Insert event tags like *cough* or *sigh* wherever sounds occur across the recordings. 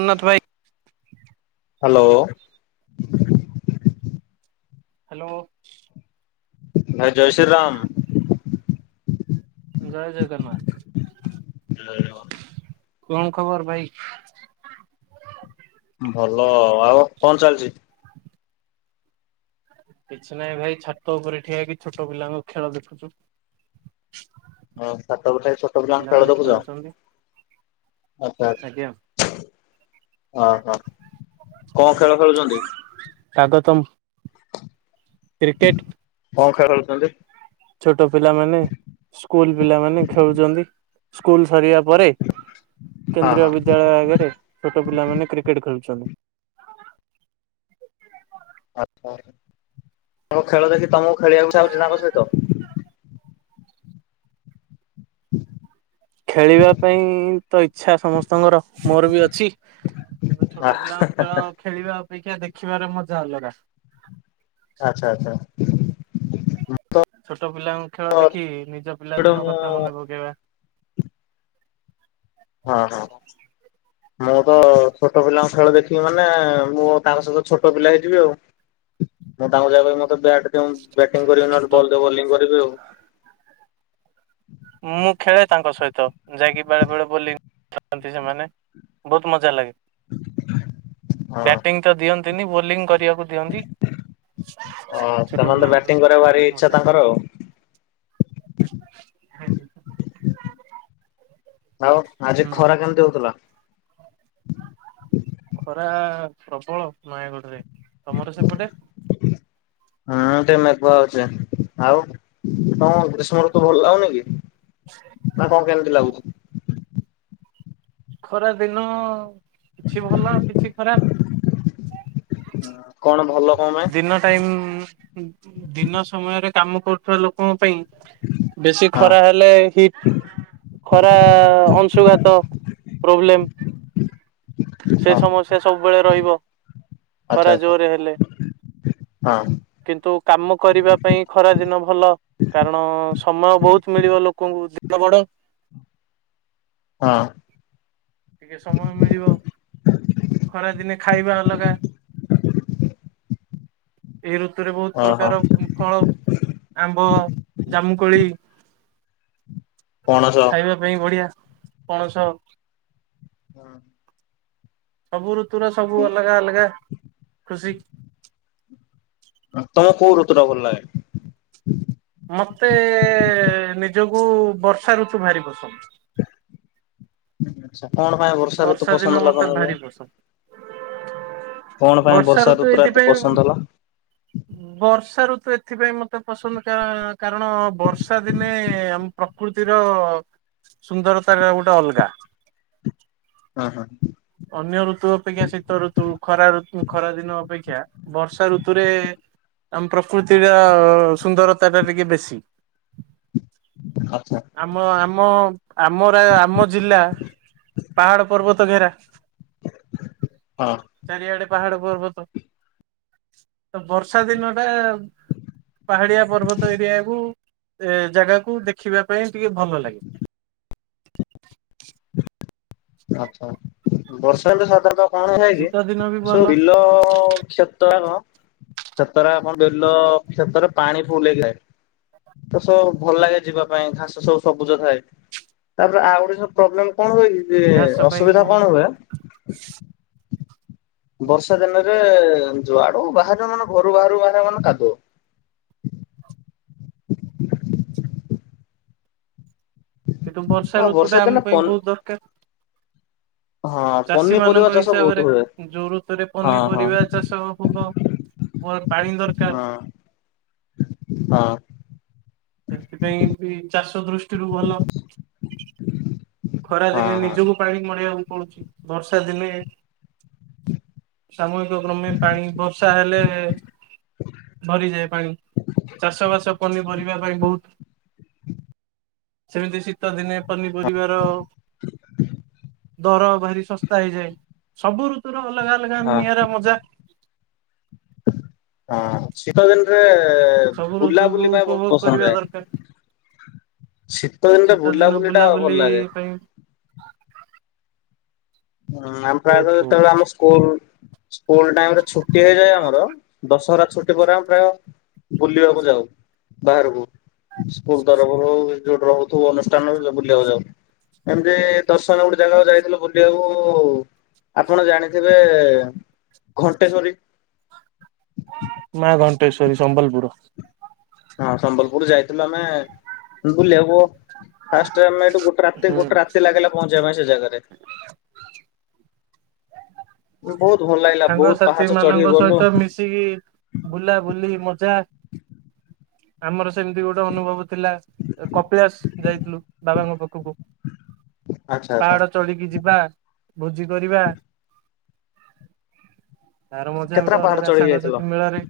ଅନ୍ନତ ଭାଇ hello. Hello. ଭାଇ ଜୟ ଶ୍ରୀରାମ। ଜୟ ଜଗନ୍ନାଥ। ଜୟ ଜଗନା କଣ ଖବର ଭାଇ? ଭଲ ଆଉ କଣ ଚାଲଚି? କିଛି ନାଇଁ ଭାଇ ଛାତ ଉପେରେ ଠିଆ ହେଇକି ଛୋଟ ପିଲାଙ୍କ ଖେଳ ଦେଖୁଚି। ଓ ଛାତ ଉପେରେ ଠିଆ ହେଇକି ଛୋଟ ପିଲାଙ୍କ ଖେଳ ପିଲାମାନେ ଦେଖୁଚ ଖେଳୁଛନ୍ତି। ଆଚ୍ଛା ଆଜ୍ଞା ଆଚ୍ଛା। ଓ ହୋ କଁ ଖେଳ ଖେଳୁଚନ୍ତି? ତାଙ୍କ ତମ୍ କ୍ରିକେଟ୍। କଁ ଖେଳ ଖେଳୁଛନ୍ତି? ଛୋଟ ପିଲାମାନେ ସ୍କୁଲ ପିଲାମାନେ ଖେଳୁଚନ୍ତି ସ୍କୁଲ ସରିବା ପରେ ହଁ କେନ୍ଦ୍ରୀୟ ହଁ ବିଦ୍ୟାଳୟ ଆଗେରେ ଛୋଟ ପିଲାମାନେ କ୍ରିକେଟ ଖେଳୁଛନ୍ତି। ଆଚ୍ଛା ତାଙ୍କ ଖେଳ ଦେଖି ତମୁକୁ ଖେଳିଆକୁ ଇଛା ତାଙ୍କ ସହିତ। ହଁ ଖେଳିବା ପାଇଁ ତ ଇଛା ସମସ୍ତଙ୍କର ମୋର ବି ଅଛି। କିନ୍ତୁ ଛୋଟ ପିଲାଙ୍କ ଖେଳ ଖେଳିବା ଅପେକ୍ଷା ଦେଖିବାରେ ମଜା ଅଲଗା। ଆଚ୍ଛା ଆଚ୍ଛା ଉଁ ଛୋଟ ପିଲାଙ୍କ ଖେଳ ଦେଖି ନିଜ ପିଲା ଦିନ ମୁଁ କଥା ମନେ ପକେଇବା। ହଁ ହଁ। ମୁଁ ତ ଛୋଟ ପିଲାଙ୍କ ଖେଳ ଦେଖିବି ମାନେ ମୁଁ ତାଙ୍କ ସହିତ ଛୋଟ ପିଲା ହେଇଯିବି ଆଉ। ମୁଁ ତାଙ୍କୁ ଯାଇ କହିବି ମତେ ବ୍ୟାଟ ଦିଅ ମୁଁ ବ୍ୟାଟିଂ କରିବି ନହେଲେ ତ ବଲ୍ ଦିଅ ବୋଲିଂ କରିବି ଆଉ। ମୁଁ ଖେଳେ ତାଙ୍କ ସହିତ ଯାଇକି ବେଳେ ବେଳେ ବୋଲିଂ ଖେଳନ୍ତି ସେମାନେ। ବୋହୁତ ମଜା ଲାଗେ। ଆଉ। ବ୍ୟାଟିଂ ତ ଦିଅନ୍ତିନି ବୋଲିଂ କରିଆକୁ ଦିଅନ୍ତି। ଆ ଅଁ ଛୋଟ ସେମାନେ ତ ପିଲାଙ୍କ ସହିତ ବ୍ୟାଟିଂ କରିଆକୁ ଖେଳିବା ଭାରି ପାଇଁ ଇଚ୍ଛା ମଜା ଲାଗେ। ତାଙ୍କର ଆଉ। *unintelligible* ଆଉ ଆଜି ହୁଁ ଖରା କେମିତି ହଉଥିଲା। ଖରା ପ୍ରବଳ ନୟାଗଡରେ ତମର ସେପଟେ। ହୁଁ ଟିକେ ମେଘୁଆ ହଉଛି ଆଉ। ତୁ ଭଲ ଲାଗୁନି କି ନା କଁ କେମିତି ଲାଗୁଛି। ଖରା ଦିନ କିଛି ଭଲ କିଛି ଖରାପ। ହଁ କଣ ଭଲ କଁ ପାଇଁ। ଟାଇମ୍ ଉଁ ଦିନ ସମୟରେ କାମ କରୁଥିବା ଲୋକଙ୍କ ପାଇଁ। ବେଶୀ ହଁ ଖରା ହେଲେ ହିଟ ଖରା ଅଂଶୁଘାତ। ପ୍ରୋବ୍ଲେମ୍ ସେ ହଁ ସମସ୍ୟା ସବୁବେଳେ ରହିବ। ଆଚ୍ଛା ଖରା ଆଚ୍ଛା ଜୋରେ ହେଲେ। ହଁ କିନ୍ତୁ କାମ କରିବା ପାଇଁ ଖରା ଦିନ ଭଲ। କାରଣ ସମୟ ବହୁତ ମିଳିବ ଲୋକଙ୍କୁ ଦିନ ବଡ। ହଁ। ଟିକେ ସମୟ ମିଳିବ ଖରାଦିନେ ଖାଇବା ଅଲଗା। ଏହି ଋତୁରେ ବହୁତ ଓହୋ ପ୍ରକାର ଉଁ ଫଳ। ଆମ୍ବ, ଜାମୁକୋଳି ପଣସ ଖାଇବା। ପାଇଁ ବଢିଆ ପଣସ। ହଁ। ସବୁ ଋତୁର ସବୁ ଅଲଗା ଅଲଗା ଖୁସି। ହଁ ତାହେଲେ କୋଉ ଋତୁ ଟା ଭଲଲାଗେ। ମତେ ନିଜକୁ ବର୍ଷା ଋତୁ ଭାରି ପସନ୍ଦ। ଆଛା କଣ ପାଇଁ ବର୍ ବର୍ଷା ଦିନ ମତେ ଭାରି କଣ ପସନ୍ଦ। ପାଇଁ ବର୍ଷା ଋତୁ ଟା ଏତେ ଏଇଥିପାଇଁ ଉଁ। ପସନ୍ଦ ହେଲା? ବର୍ଷା ଋତୁ ଏଥିପାଇଁ ମତେ ପସନ୍ଦ କା କାରଣ ବର୍ଷା ଦିନେ ଆମ। ପ୍ରକୃତିର ସୁନ୍ଦରତା ଟା ଗୋଟେ ଅଲଗା। ଅ ହଁ। ଅନ୍ୟ ଋତୁ ଅପେକ୍ଷା ଶୀତ ଋତୁ ଖରା ଋ ଖରା ଦିନ ଅପେକ୍ଷା। ବର୍ଷା ଋତୁରେ ଆମ ପ୍ରକୃତିର ସୁନ୍ଦରତା ଟା ଟିକେ ବେଶୀ। ଆଚ୍ଛା ଆମ ଆମ ଆମ ରା ଆମ ଜିଲ୍ଲା ପାହାଡ଼ ପର୍ବତ ଘେରା। ହଁ। ଚାରିଆଡେ ପାହାଡ ପର୍ବତ। ତ ବର୍ଷା ଦିନ ଟା ପାହାଡିଆ ପର୍ବତ ଏରିଆକୁ। ଏ ଜାଗାକୁ ଦେଖିବା ପାଇଁ ଟିକେ ଭଲ ଲାଗେ। ଆଚ୍ଛା ବର୍ଷା ହେଲେ ସାଧାରଣତଃ କଣ ହୁଏ କି ଶୀତ ଦିନ ବି ଭଲ ସବୁ ବିଲ କ୍ଷେ କ୍ଷେତ ରାକ କ୍ଷେତ ରେ ଆମର ବିଲ ସେଥରେ ପାଣି ଫୁଲ୍ ହେଇକି ଥାଏ। ତ ସବୁ ଭଲ ଲାଗେ ଯିବା ପାଇଁ ଘାସ ସବୁ ସବୁଜ ଥାଏ। ତାପରେ ଆଉ ଗୋଟେ ସବୁ ପ୍ରୋବ୍ଲେମ କଣ ହୁଏ କି ଯେ ଘାସ ପାଇଁ ଅସୁବିଧା କଣ ହୁଏ। ବର୍ଷା ଦିନରେ ଯୁଆଡକୁ ବାହାରିବ ମାନେ ଘରୁ ବାହାରକୁ ବାହାରିବ ମାନେ କାଦୁଅ। କିନ୍ତୁ ବର୍ଷା ହଁ ଋତୁ ଟା ଦିନେ ଆମ ପାଇଁ ପନି ବହୁତ ଦରକାର। ହଁ ଚାଷି ପନିପରିବା ମାନଙ୍କ ଚାଷ ବହୁତ ହିସାବରେ ହୁଏ। ଯୋଉ ଋତୁରେ ହଁ ହଁ ପନିପରିବା। ଚାଷ ହବ ବ ପ ପାଣି ଦରକାର। ହଁ ହଁ। ସେଥିପାଇଁ ଏମିତି ବି ଚାଷ ଦୃଷ୍ଟିରୁ ଭଲ, ହଁ ଖରାଦିନେ ହଁ ନିଜକୁ ପାଣି ମଡେଇଵାକୁ ପଡୁଛି, ବର୍ଷା ଦିନେ ସାମୁହିକ କ୍ରମେ ପାଣି ବର୍ଷା ହେଲେ ଭରିଯାଏ ପାଣି, ଚାଷ ବାସ ପନିପରିବା ପାଇଁ ବହୁତ ସେମିତି ଶୀତ ଦିନେ ପନିପରିବାର ର ଦର ଭାରି ଶସ୍ତା ହେଇଯାଏ, ସବୁ ଋତୁୁର ଅଲଗା ଅଲଗା ନିଆଁରା ମଜା। ଆଁ ଶୀତ ଦିନରେ, ସବୁ ଋତୁକୁ ବୁଲାବୁଲିି ପାଇଁ ବହୁତ ଉପଭୋଗ ପସନ୍ଦ କରିବା ଦରକାର। ଲାଗେ। ଶୀତ ଦିନରେ ବୁଲା ଦିନ ବୁଲି ଟା ବୁଲାବୁଲି ଭଲ ଲାଗେ। ପାଇଁ ହୁଁ ଆମ ବହୁତ ପ୍ରାୟତଃ, ବହୁତ ଯେତେବେଳେ ଆମ ସ୍କୁଲ ସ୍କୁଲ ଟାଇମ ରେ ଛୁଟି ହେଇଯାଏ ଆମର, ଦଶହରା ଛୁଟି ପରେ ଆମ ପ୍ରାୟ ବୁଲିବାକୁ ଯାଉ, ବାହାରକୁ ସ୍କୁଲ ତରଫରୁ ହଉ ଯୋଉଠି ରହୁଥିବ ଅନୁଷ୍ଠାନ ବୁଲିବାକୁ ଯାଉ, ଏମିତି ଦଶହରାକୁ ଗୋଟେ ଜାଗାକୁ ଯାଇଥିଲୁ ବୁଲିବାକୁ ହଉ ହଉ ଆପଣ ଜାଣିଥିବେ ଘଣ୍ଟେଶ୍ଵରୀ? ମା ଘଣ୍ଟେଶ୍ୱରୀ ସମ୍ବଲପୁର। ହଁ ସମ୍ବଲପୁର ଯାଇଥିଲୁ ଆମେ ବୁଲିବାକୁ। ଫାଷ୍ଟ ରେ ଆମେ ଏଠୁ ଗୋଟେ ରାତି, ହୁଁ। ଗୋଟେ ରାତି ଲାଗିଲା ପହଞ୍ଚିବା ପାଇଁ ସେ ଜାଗାରେ। ବହୁତ୍ ଭଲ ଲାଗିଲା, ବହୁତ୍ ସାଙ୍ଗସାଥି ପାହାଚ୍ଚ ଚଢିକି ଗଲୁ। ମିଶିକି ବୁଲା ବୁଲି ମଜା ଆମର ସେମିତି ଗୋଟେ ଅନୁଭବ ଥିଲା କପିଳାସ ଯାଇଥିଲୁ ବାବାଙ୍କ ପାଖକୁ। ଆଚ୍ଛା ଆଚ୍ଛା। ପାହାଡ଼ ଚଳିକି ଯିବା, ଭୋଜି କରିବା ତାର ମଜା କେତେଟା ଗୋଟେ ପାହାଡ ଅଲଗା ଚଢିକି ଯାଇଥିଲ? ସାଙ୍ଗସାଥି ମିଳରେ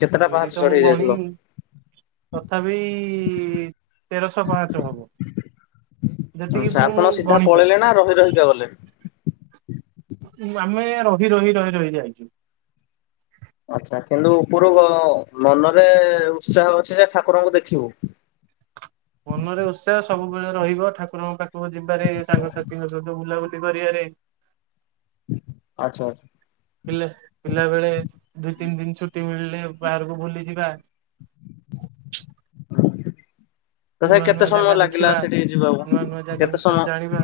କେତେଟା ପାହାଚ ସେତିକି ତ ମୁଁ ଚଢି ଯାଇଥିଲ? ଗଣିନି ତଥାପି, ତେରଶହ ପାଞ୍ଚ ହବ। ଯେତିକି ଆଚ୍ଛା ମୁଁ ଆପଣ ସିଧା ଗଣି ପଳେଇଲେ ନା ପାରିଛି। ରହି ରହିକା ଗଲେ? ଉଁ ଆମେ ରହି-ରହି-ରହି-ରହି ଯାଇଛୁ। ଆଚ୍ଛା କିନ୍ତୁ ଉପରୁ, ମନରେ ଉତ୍ସାହ ଅଛି ଯେ, ଠାକୁରଙ୍କୁ ଦେଖିବୁ। ମନରେ ଉତ୍ସାହ, ସବୁବେଳେ ରହିବ, ଠାକୁରଙ୍କ ପାଖକୁ ଯିବାରେ, ସାଙ୍ଗସାଥିୀଙ୍କ ସହିତ ବୁଲାବୁଲି କରିବାରେ। ହୁଁ ଆଚ୍ଛା, ଆଚ୍ଛା। ପିଲେ ପିଲା ବେଳେ, ଦୁଇ ତିନି ଦିନ ଛୁଟି ମିଳିଲେ, ବାହାରକୁ ବୁଲି ଯିବା। ତଥାପି ନୂଆ କେତେ ନୂଆ ସମୟ ଜାଗା ଲାଗିଲା, ଦେଖିବା ସେଠିକି ଯିବାକୁ? କେତେ ସମ ଜୀବା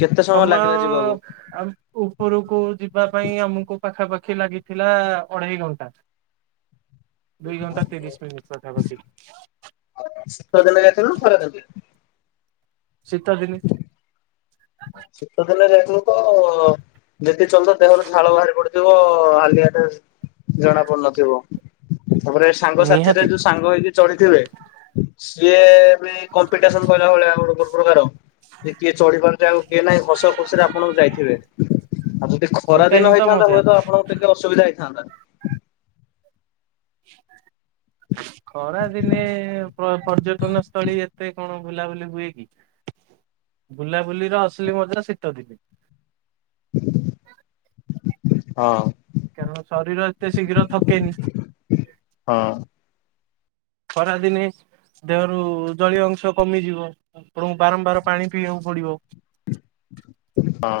କେତେ ସମୟ ଲାଗିଲା ଯିବାକୁ? ଆଉ ଉପରକୁ ଯିବା ପାଇଁ ଆମକୁ ପାଖାପାଖି ଲାଗିଥିଲା, ଅଢ଼େଇ ଘଣ୍ଟା। *inaudible* ଦୁଇ ଘଣ୍ଟା ତିରିଶ ମିନିଟ ପାଖାପାଖି। ସିତ ଦିନ ଯାଇଥିଲୁ ନା ଖରା ଦିନେ? ଶୀତ ଦିନୀ। ଶୀତ ଦିନେ ରେ ତୁ ତ, ଯେତିକି ଚାଲିଲୁ ଦେହରୁ ଝାଳ ବାହାରି ପଡ଼ିଥିବ। ଯୋଉ ହାଲିଆ ଟା, ଜଣା ପଡ଼ୁ ନଥିବ ତାପରେ ସାଙ୍ଗ ସାଥିରେ, ନିହାତି ଯୋଉ ସାଙ୍ଗ ହେଇକି ଚଳିଥିବେ, ସିଏ ମେଏ କମ୍ପିଟିସନ୍ କହିଲା ଭଳିଆ, ଆଉ ଯୋଉ ପ୍ରକାର, ଯେ କିଏ ଚଢି଼ ପାରୁଛି ଆଉ କିଏ ନାହିଁ ହସ ଖୁସିରେ ଆପଣ ଯାଇଥିବେ ଆଉ ଯଦି ଖରା ସେଇଟା ଦିନ ହିଁ ତ ହେଇଥାନ୍ତା ମଜା। ହୁଏତ ଆପଣ ଟିକେ ଅସୁବଧା ହେଇଥାନ୍ତା। *inaudible* ଖରାଦିନେ ପ୍ର ପର୍ଯ୍ୟଟନ ସ୍ଥଳୀ ଏତେ କଣ ବୁଲାବୁଲି ହୁଏ କି ବୁଲାବୁଲି ର ଅସଲି ମଜା ଶୀତ ଦିନେ। *inaudible* ହଁ। କାରଣ ଶରୀର ଏତେ ଶୀଘ୍ର ଥକେନି। ହଁ। ଖରାଦିନେ ଦେହରୁ ଜଳୀୟ ଅଂଶ କମିଯିବ ଆପଣଙ୍କୁ ବାରମ୍ବାର ପାଣି ପିଇବାକୁ ପଡ଼ିବ। ହଁ।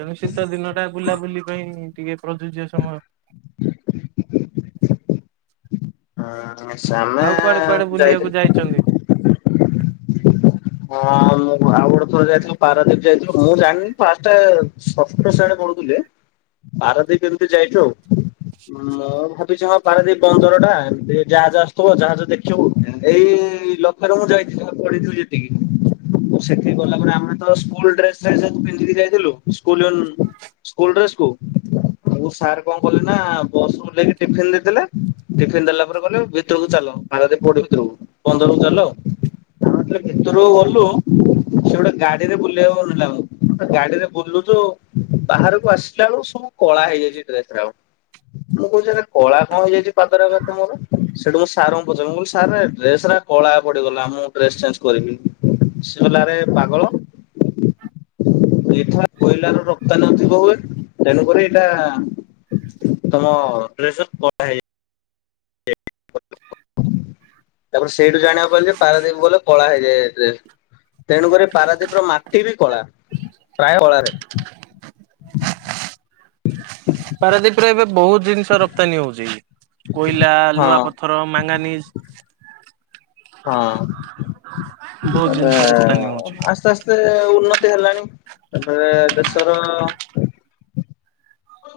ତେଣୁ ଶୀତ ଦିନ ଟା ବୁଲାବୁଲି ପାଇଁ ଟିକେ ପ୍ରଯୁଜ୍ୟ ସମୟ। *inaudible* ହଁବହଁ ସେ ଆମେ ଆଉ କୁଆଡେ କୁଆଡେ ବୁଲିବାକୁ ଯାଇଛନ୍ତି? ଯାଇଥିଲୁ *inaudible* ହଁ ମୁଁ ଆଉ ଗୋଟେ ଥର ଯାଇଥିଲି ପାରାଦ୍ୱୀପ ଯାଇଥିଲୁ ମୁଁ ଜାଣିନି ଫା ଷ୍ଟ ସପ୍ତ ସେଣୀ ପଢୁଥିଲି ପାରାଦୀପ ଏମିତି ଯାଇଚୁ ମୁଁ ଭାବିଛି ହଁ ପାରାଦୀପ ବନ୍ଦର ଟା। ଏମିତି ଜାହାଜ ଆସୂଥିବ ଜାହାଜ ଦେଖିବୁ ଏଇ ଲୋକ୍ଷରେ ମୁଁ ଯାଇଥିଲି ପଳେଇଥିଲି ସେଟିକି। ସେଠି ଗଲା ପରେ ଆମେ ତ ସ୍କୁଲ୍ ଡ୍ରେସ୍ ସେ ଯୋ ପିନ୍ଧିକି ଯାଇଥିଲୁ ସ୍କୁଲ୍ ୟୁନ୍ ସ୍କୁଲ ଡ୍ରେସ୍ କୁ ମୁ ସାର୍ କଣ କଲେ ନା ବସ୍ ରୁ ଓଲ୍ହେଇକି ଟିଫିନ୍ ଦେଇଦେଲେ ଟିଫିନ୍ ଦେଲା ପରେ କଲେ ଭିତରକୁ ଚାଲ ପାରାଦୀପ୍ ପୋଟ ଭିତରକୁ ବନ୍ଦରକୁ ଚାଲ। ଆମେ ସେ ଭିତୁରୁ ଗଲୁ ସେ ଗୋଟେ ଗାଡ଼ିରେ ବୁଲେଇବାକୁ ନେଲା ଆମୂକୁ ଗାଡ଼ିରେ ବୁଲୁଚୁ ବାହାରକୁ ଆସିଲା ବେଳକୁ ସବୁ କଳା ହେଇଯାଇଚି ଡ୍ରେସ୍ ଉରାକ। ମୁଁ କୋଉଚି ଏରା କଳା କଣ ହେଇଯାଇଚି ପା ପାଦ ରାକ ଏତେ ମୋର ସେଠୁ ମୁ ସାର୍ ଙ୍କୁ ପଚାରିଲି ମୁଁ କହିଲି ସାରେ ଡ୍ରେସ୍ ରା କଳା ପଡ଼ିଗଲା ମୁଁ ଡ୍ରେସ ଚେଞ୍ଜ୍ କରିବି। ସିଏ କଇଲେ ଆରେ ପାଗଳ *inaudible* ଏଠି ବା କୋଇଲାର ରପ୍ତାନୀଥିବ ହୁଏ ତେଣୁକରି ଏଇଟା ତମ ଡ୍ରେସ୍ କଳା ହେଇଯା *inaudible* ତାପରେ ସେଇଠୁ ଜାଣିବାକୁ ପାଇଲି ଯେ ପାରାଦ୍ୱୀପ ଗଲେ କଳା ହେଇଯାଏ ଏ ଡ୍ରେସ୍। ତେଣୁକରି ପାରାଦୀପୀ ର ମାଟି ବି କଳା ପ୍ରାୟ କଳା ରେ। ପାରାଦୀପରେ ଏବେ ବହୁତ ଜିନିଷ ରପ୍ତାନୀ ହୋଉଚି କୋଇଲା ହଁ ଲୁହା ପଥର ମାଙ୍ଗାନିଜ ହଁ ବହୁତ ଏରା ଜିନିଷ ରପ୍ତାନୀ ହଉଛି। ଆସ୍ ଆସ୍ ସ୍ତେ ଉନ୍ନତି ହେଲାଣି ତାପରେ ଦେଶର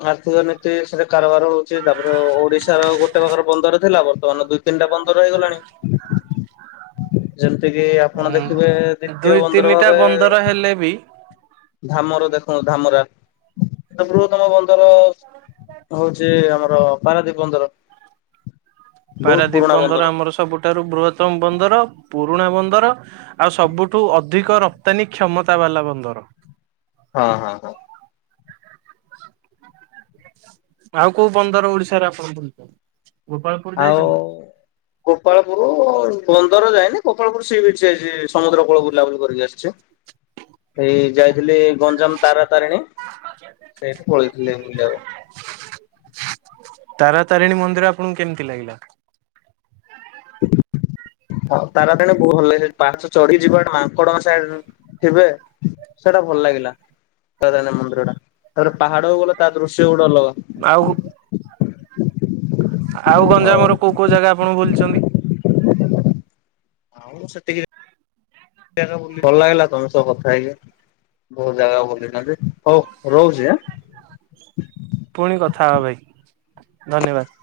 ଆର୍ଥିକ ନୀତି ସେ କାରବାର ହଉଛି ତାପରେ ଓ ଓଡିଶାର ଗୋ ଗୋଟେ ପାଖର ବନ୍ଦର ଥିଲା ବର୍ତ୍ତମାନ ଦୁଇ ତିନିଟା ବନ୍ଦର ହେଇଗଲାଣି ଯେମତିକି ଆ ଆପଣ ଦେଖିବେ ହୁଁ ଦ୍ୱିତୀୟ ଦୁଇ ବନ୍ଦର ତିନିଟା ଭାବେ ବନ୍ଦର ହେଲେ ବି ଧାମର ଦେଖନ୍ତୁ ଧାମରା ବୃହତମ ବନ୍ଦର ହୋଉଚି ଆମର ପାରାଦିପ୍ ବନ୍ଦର। ବହୁତ ପାରାଦୀପ ପୁରୁଣା ବନ୍ଦର ଆମର ସବୁଠାରୁ ବୃହତ୍ତମ ବନ୍ଦର ପୁରୁଣା ବନ୍ଦର। ଆଉ ସବୁଠୁ ଅଧିକ ରପ୍ତାନୀ କ୍ଷମତା ବାଲା ବନ୍ଦର। ହଁ ହଁ ହଁ। ଆଉ କୋଉ ବନ୍ଦର ଓଡିଶାରେ ଆପଣ ବୁଲିଚନ୍ତି। ଆଉ ଗୋପାଳପୁରୁ ବନ୍ଦର ଯାଇନେଇ ଗୋପାଳପୁରୁ ସି ବିଚ ଯାଇଚି ସମୁଦ୍ର କୂଳ ବୁଲାବୁଲି କରିକି ଆସିଚି। ଏଇ ଯାଇଥିଲି ଗଞ୍ଜାମ ତାରା ତାରିଣୀ। ସେଇଠି ପଳେଇଥିଲେ ବୁଲିବାକୁ। ତାରାତାରିଣୀ ମନ୍ଦିର ଆପଣଙ୍କୁ କେମିତି ଲାଗିଲା? ହଁ ତାରାତାରିଣୀ ବହୁତ୍ ଭଲ ଲାଗିଲା ସେଉଠୁ ପାହାଚ ଚଢିକି ଯିବାଟା ମାଙ୍କଡ଼ ମାନେ ସାଇଟିରେ ଥିବେ ସେଇଟା ଭଲ ଲାଗିଲା। *unintelligible* ମୁନ୍ଦିରିଟା ତାପରେ ପାହାଡ଼କୁ ଗଲେ ତାଦୃଶ୍ୟଟା ଗୋଟେ ଅଲଗା। ଆଉ ଆଉ ହଉ। ଗଞ୍ଜାମର କୋଉ କୋଉ ଜାଗା ଆପଣ ବୁଲିଚନ୍ତି? ଆଉ ସେତିକି ଭଲ ଲାଗିଲା ତମ ସହ କଥା ହେଇକି। ବହୁ ଜାଗା ବୁଲିନାହାନ୍ତି ହଉ ରହୁଚି ଆଁ। ପୁଣି କଥା ହବା ଭାଇ ଧନ୍ୟବାଦ।